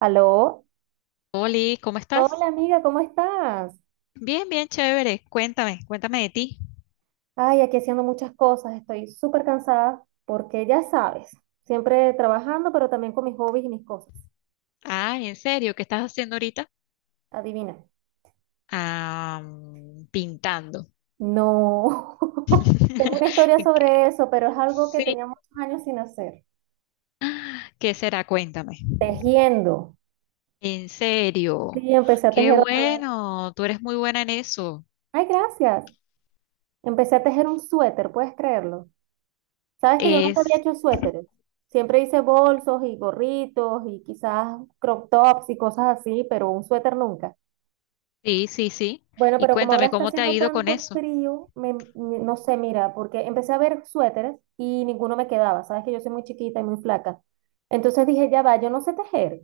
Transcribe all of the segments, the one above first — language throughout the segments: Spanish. Aló, Oli, ¿cómo estás? hola amiga, ¿cómo estás? Bien, bien, chévere. Cuéntame de ti. Ay, aquí haciendo muchas cosas, estoy súper cansada porque ya sabes, siempre trabajando, pero también con mis hobbies y mis cosas. Ah, ¿en serio? ¿Qué estás haciendo ahorita? Adivina. Ah, pintando. No, tengo una historia ¿Qué- sobre eso, pero es algo que Sí, tenía muchos años sin hacer. ¿qué será? Cuéntame. Tejiendo. En serio. Sí, empecé a Qué tejer otra vez. bueno, tú eres muy buena en eso. Ay, gracias. Empecé a tejer un suéter, ¿puedes creerlo? Sabes que yo nunca había Es, hecho suéteres. Siempre hice bolsos y gorritos y quizás crop tops y cosas así, pero un suéter nunca. sí, sí, sí. Bueno, Y pero como ahora cuéntame, está ¿cómo te ha haciendo ido con tanto eso? frío, no sé, mira, porque empecé a ver suéteres y ninguno me quedaba. Sabes que yo soy muy chiquita y muy flaca. Entonces dije, ya va, yo no sé tejer.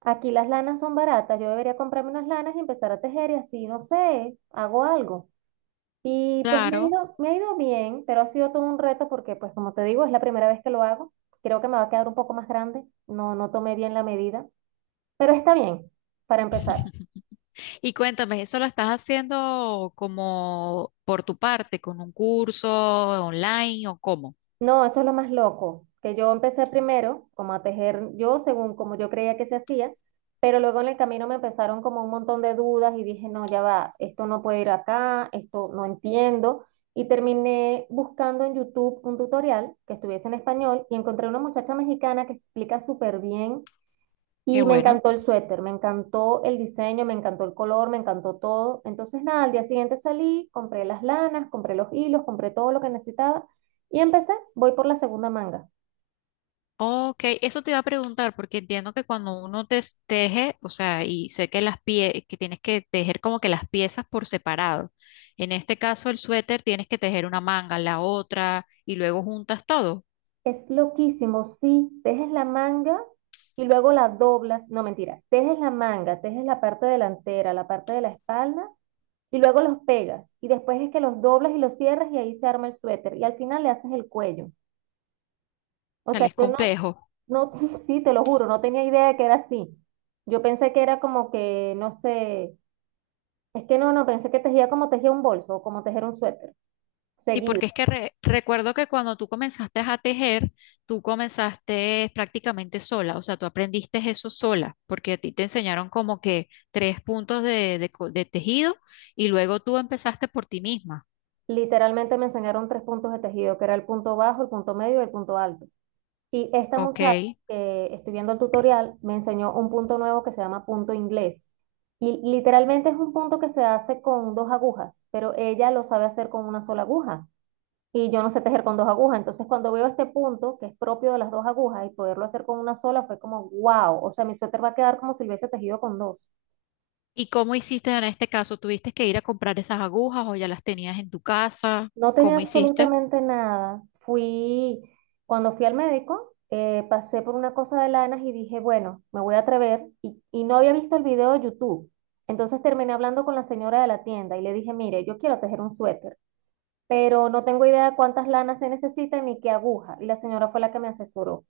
Aquí las lanas son baratas, yo debería comprarme unas lanas y empezar a tejer y así, no sé, hago algo. Y pues Claro. Me ha ido bien, pero ha sido todo un reto porque, pues como te digo, es la primera vez que lo hago. Creo que me va a quedar un poco más grande. No, no tomé bien la medida, pero está bien para empezar. Y cuéntame, ¿eso lo estás haciendo como por tu parte, con un curso online o cómo? No, eso es lo más loco, que yo empecé primero como a tejer yo según como yo creía que se hacía, pero luego en el camino me empezaron como un montón de dudas y dije, no, ya va, esto no puede ir acá, esto no entiendo. Y terminé buscando en YouTube un tutorial que estuviese en español y encontré una muchacha mexicana que explica súper bien Qué y me bueno. encantó el suéter, me encantó el diseño, me encantó el color, me encantó todo. Entonces, nada, al día siguiente salí, compré las lanas, compré los hilos, compré todo lo que necesitaba y empecé. Voy por la segunda manga. Ok, eso te iba a preguntar porque entiendo que cuando uno te teje, o sea, y sé que las pie que tienes que tejer como que las piezas por separado. En este caso, el suéter tienes que tejer una manga, la otra, y luego juntas todo. O Es loquísimo, sí, tejes la manga y luego la doblas. No, mentira, tejes la manga, tejes la parte delantera, la parte de la espalda y luego los pegas. Y después es que los doblas y los cierras y ahí se arma el suéter. Y al final le haces el cuello. O sea, sea, es yo no, complejo. no, sí, te lo juro, no tenía idea de que era así. Yo pensé que era como que, no sé, es que no, no, pensé que tejía como tejía un bolso o como tejer un suéter, Sí, seguido. porque es que recuerdo que cuando tú comenzaste a tejer, tú comenzaste prácticamente sola, o sea, tú aprendiste eso sola, porque a ti te enseñaron como que tres puntos de, de tejido y luego tú empezaste por ti misma, Literalmente me enseñaron tres puntos de tejido, que era el punto bajo, el punto medio y el punto alto. Y esta ¿ok? muchacha que estoy viendo el tutorial me enseñó un punto nuevo que se llama punto inglés. Y literalmente es un punto que se hace con dos agujas, pero ella lo sabe hacer con una sola aguja. Y yo no sé tejer con dos agujas. Entonces, cuando veo este punto, que es propio de las dos agujas, y poderlo hacer con una sola, fue como, wow, o sea, mi suéter va a quedar como si lo hubiese tejido con dos. ¿Y cómo hiciste en este caso? ¿Tuviste que ir a comprar esas agujas o ya las tenías en tu casa? No tenía ¿Cómo hiciste? absolutamente nada. Fui, cuando fui al médico, pasé por una cosa de lanas y dije, bueno, me voy a atrever, y no había visto el video de YouTube. Entonces terminé hablando con la señora de la tienda y le dije, mire, yo quiero tejer un suéter, pero no tengo idea de cuántas lanas se necesitan ni qué aguja. Y la señora fue la que me asesoró.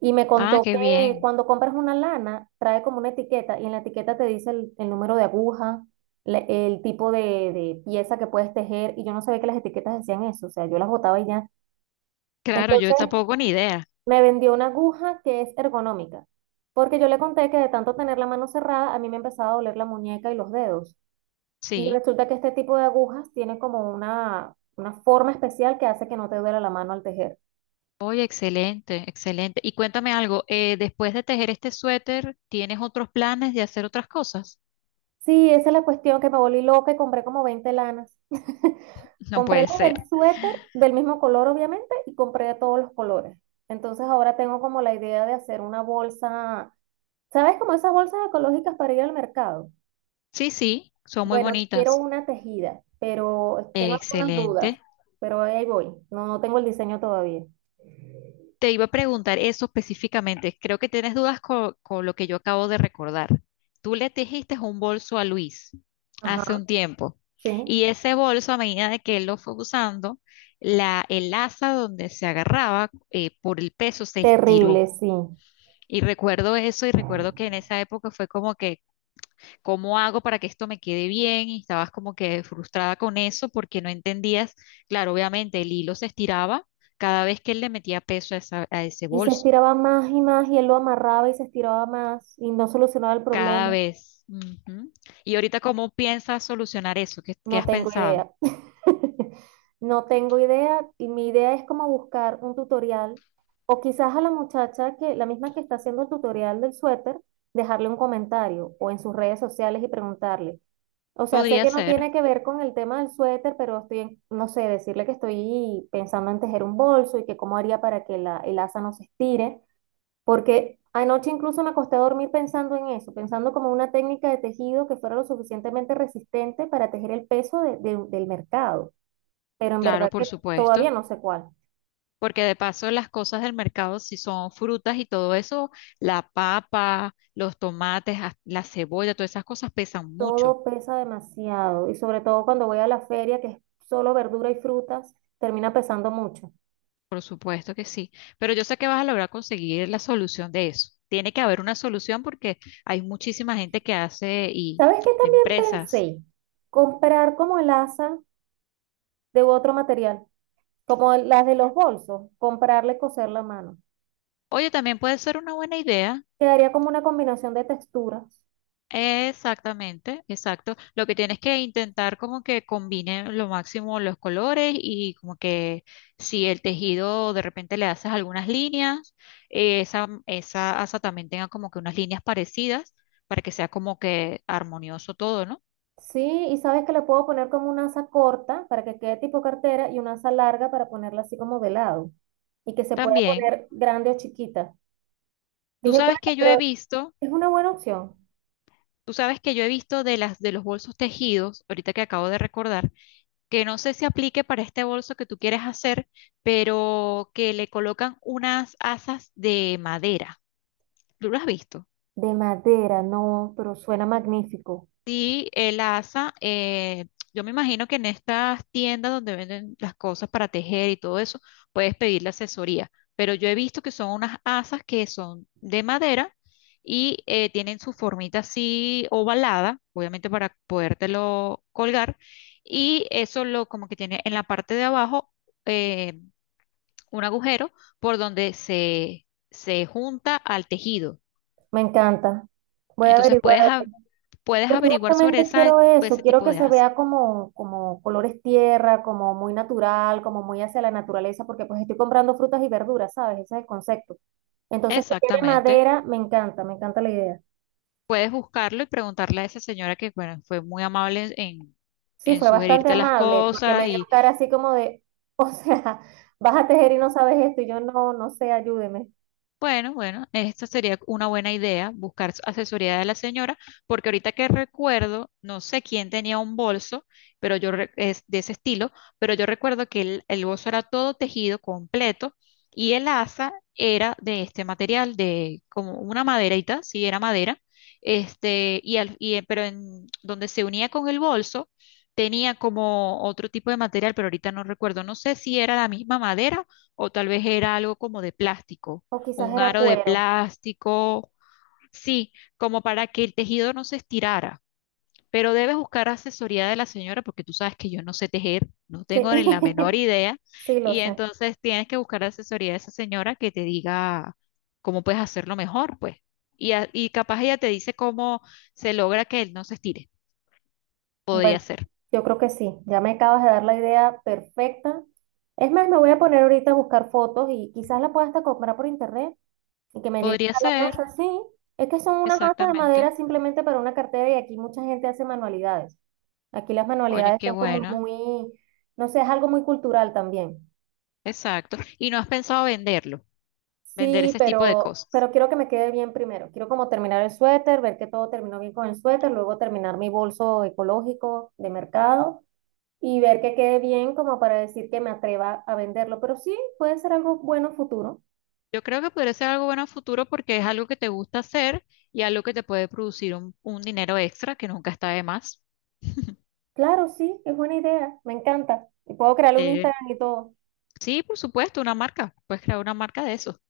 Y me Ah, contó qué que bien. cuando compras una lana, trae como una etiqueta y en la etiqueta te dice el número de aguja, el tipo de pieza que puedes tejer. Y yo no sabía que las etiquetas decían eso, o sea, yo las botaba y ya. Claro, yo Entonces tampoco ni idea. me vendió una aguja que es ergonómica, porque yo le conté que de tanto tener la mano cerrada, a mí me empezaba a doler la muñeca y los dedos. Y Sí. resulta que este tipo de agujas tiene como una forma especial que hace que no te duela la mano al tejer. Oye, excelente, excelente. Y cuéntame algo, después de tejer este suéter, ¿tienes otros planes de hacer otras cosas? Sí, esa es la cuestión que me volví loca y compré como 20 lanas. No Compré puede las ser. del suéter del mismo color, obviamente, y compré de todos los colores. Entonces ahora tengo como la idea de hacer una bolsa, ¿sabes? Como esas bolsas ecológicas para ir al mercado. Sí, sí, son muy Bueno, quiero bonitas. una tejida, pero tengo algunas dudas, Excelente. pero ahí voy. No, no tengo el diseño todavía. Te iba a preguntar eso específicamente. Creo que tienes dudas con, lo que yo acabo de recordar. Tú le tejiste un bolso a Luis Ajá, hace un tiempo sí. y ese bolso a medida de que él lo fue usando, la, el asa donde se agarraba por el peso se Terrible, estiró. sí. Y recuerdo eso y recuerdo que en esa época fue como que, ¿cómo hago para que esto me quede bien? Y estabas como que frustrada con eso porque no entendías, claro, obviamente el hilo se estiraba cada vez que él le metía peso a, a ese Y se bolso, estiraba más y más y él lo amarraba y se estiraba más y no solucionaba el cada problema. vez. Ujú. Y ahorita, ¿cómo piensas solucionar eso? ¿Qué, qué No has tengo pensado? idea. No tengo idea y mi idea es como buscar un tutorial o quizás a la muchacha que, la misma que está haciendo el tutorial del suéter, dejarle un comentario o en sus redes sociales y preguntarle. O sea, sé Podría que no ser, tiene que ver con el tema del suéter, pero estoy, en- no sé, decirle que estoy pensando en tejer un bolso y que cómo haría para que el asa no se estire, porque anoche incluso me acosté a dormir pensando en eso, pensando como una técnica de tejido que fuera lo suficientemente resistente para tejer el peso del mercado, pero en claro, verdad por que todavía supuesto, no sé cuál. porque de paso las cosas del mercado, si son frutas y todo eso, la papa, los tomates, hasta la cebolla, todas esas cosas pesan mucho. Todo pesa demasiado y sobre todo cuando voy a la feria, que es solo verdura y frutas, termina pesando mucho. Por supuesto que sí, pero yo sé que vas a lograr conseguir la solución de eso. Tiene que haber una solución porque hay muchísima gente que hace y ¿Sabes qué también empresas. pensé? Comprar como asa de otro material, como las de los bolsos, comprarle coser la mano. Oye, también puede ser una buena idea. Quedaría como una combinación de texturas. Exactamente, exacto. Lo que tienes que intentar como que combine lo máximo los colores y como que si el tejido de repente le haces algunas líneas, esa, esa asa también tenga como que unas líneas parecidas para que sea como que armonioso todo, ¿no? Sí, y sabes que le puedo poner como una asa corta para que quede tipo cartera y una asa larga para ponerla así como de lado y que se pueda También. poner grande o chiquita. Tú Dije, sabes bueno, que yo he pero visto, es una buena opción. tú sabes que yo he visto de las de los bolsos tejidos, ahorita que acabo de recordar, que no sé si aplique para este bolso que tú quieres hacer, pero que le colocan unas asas de madera. ¿Tú lo has visto? De madera, no, pero suena magnífico. Sí, el asa, yo me imagino que en estas tiendas donde venden las cosas para tejer y todo eso, puedes pedir la asesoría, pero yo he visto que son unas asas que son de madera y tienen su formita así ovalada, obviamente para podértelo colgar, y eso lo como que tiene en la parte de abajo eh, un agujero por donde se junta al tejido. Me encanta. Voy a Entonces averiguar, puedes, a ver, puedes porque averiguar sobre justamente esa, quiero eso, ese quiero tipo que de se asas. vea como, como colores tierra, como muy natural, como muy hacia la naturaleza, porque pues estoy comprando frutas y verduras, ¿sabes? Ese es el concepto. Entonces, que quede Exactamente. madera, me encanta la idea. Puedes buscarlo y preguntarle a esa señora que, bueno, fue muy amable Sí, en fue bastante sugerirte las amable, porque cosas. me vio cara así como de, o sea, vas a tejer y no sabes esto, y yo no sé, ayúdeme. Bueno, bueno, esta sería una buena idea, buscar asesoría de la señora, porque ahorita que recuerdo, no sé quién tenía un bolso, pero yo es de ese estilo, pero yo recuerdo que el bolso era todo tejido completo y el asa era de este material, de como una maderita, sí, era madera, este, y, y pero en donde se unía con el bolso tenía como otro tipo de material, pero ahorita no recuerdo, no sé si era la misma madera o tal vez era algo como de plástico O quizás un era aro de cuero. plástico, sí, como para que el tejido no se estirara. Pero debes buscar asesoría de la señora porque tú sabes que yo no sé tejer, no Sí, tengo ni la menor idea. sí, lo Y sé. entonces tienes que buscar asesoría de esa señora que te diga cómo puedes hacerlo mejor, pues. Y, y capaz ella te dice cómo se logra que él no se estire. Bueno, Podría ser. yo creo que sí, ya me acabas de dar la idea perfecta. Es más, me voy a poner ahorita a buscar fotos y quizás la pueda hasta comprar por internet y que me llegue Podría a la ser, casa. Sí, es que son unas asas de exactamente. madera simplemente para una cartera y aquí mucha gente hace manualidades. Aquí las Oye, manualidades qué son como bueno. muy, no sé, es algo muy cultural también. Exacto. Y no has pensado venderlo, vender Sí, ese tipo de cosas. pero quiero que me quede bien primero. Quiero como terminar el suéter, ver que todo terminó bien con el suéter, luego terminar mi bolso ecológico de mercado y ver que quede bien como para decir que me atreva a venderlo. Pero sí, puede ser algo bueno futuro. Yo creo que podría ser algo bueno a futuro porque es algo que te gusta hacer y algo que te puede producir un dinero extra que nunca está de más. Claro, sí, es buena idea, me encanta. Y puedo crearle un Eh, Instagram y todo. sí, por supuesto, una marca. Puedes crear una marca de eso.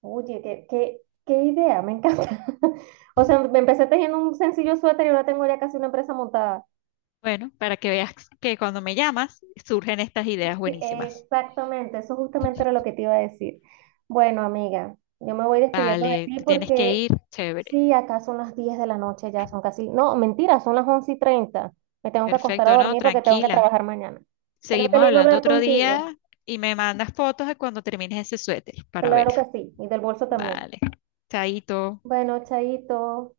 Oye, qué idea, me encanta. O sea, me empecé tejiendo un sencillo suéter y ahora tengo ya casi una empresa montada. Bueno, para que veas que cuando me llamas surgen estas ideas Sí, buenísimas. exactamente, eso justamente era lo que te iba a decir. Bueno, amiga, yo me voy despidiendo de Vale, ti te tienes que porque ir, chévere. sí, acá son las 10 de la noche ya, son casi, no, mentira, son las 11 y 30. Me tengo que acostar a Perfecto, ¿no? dormir porque tengo que Tranquila. trabajar mañana. Pero qué Seguimos lindo hablando hablar otro contigo. día y me mandas fotos de cuando termines ese suéter para Claro que verlo. sí, y del bolso también. Vale. Chaito. Bueno, chaito.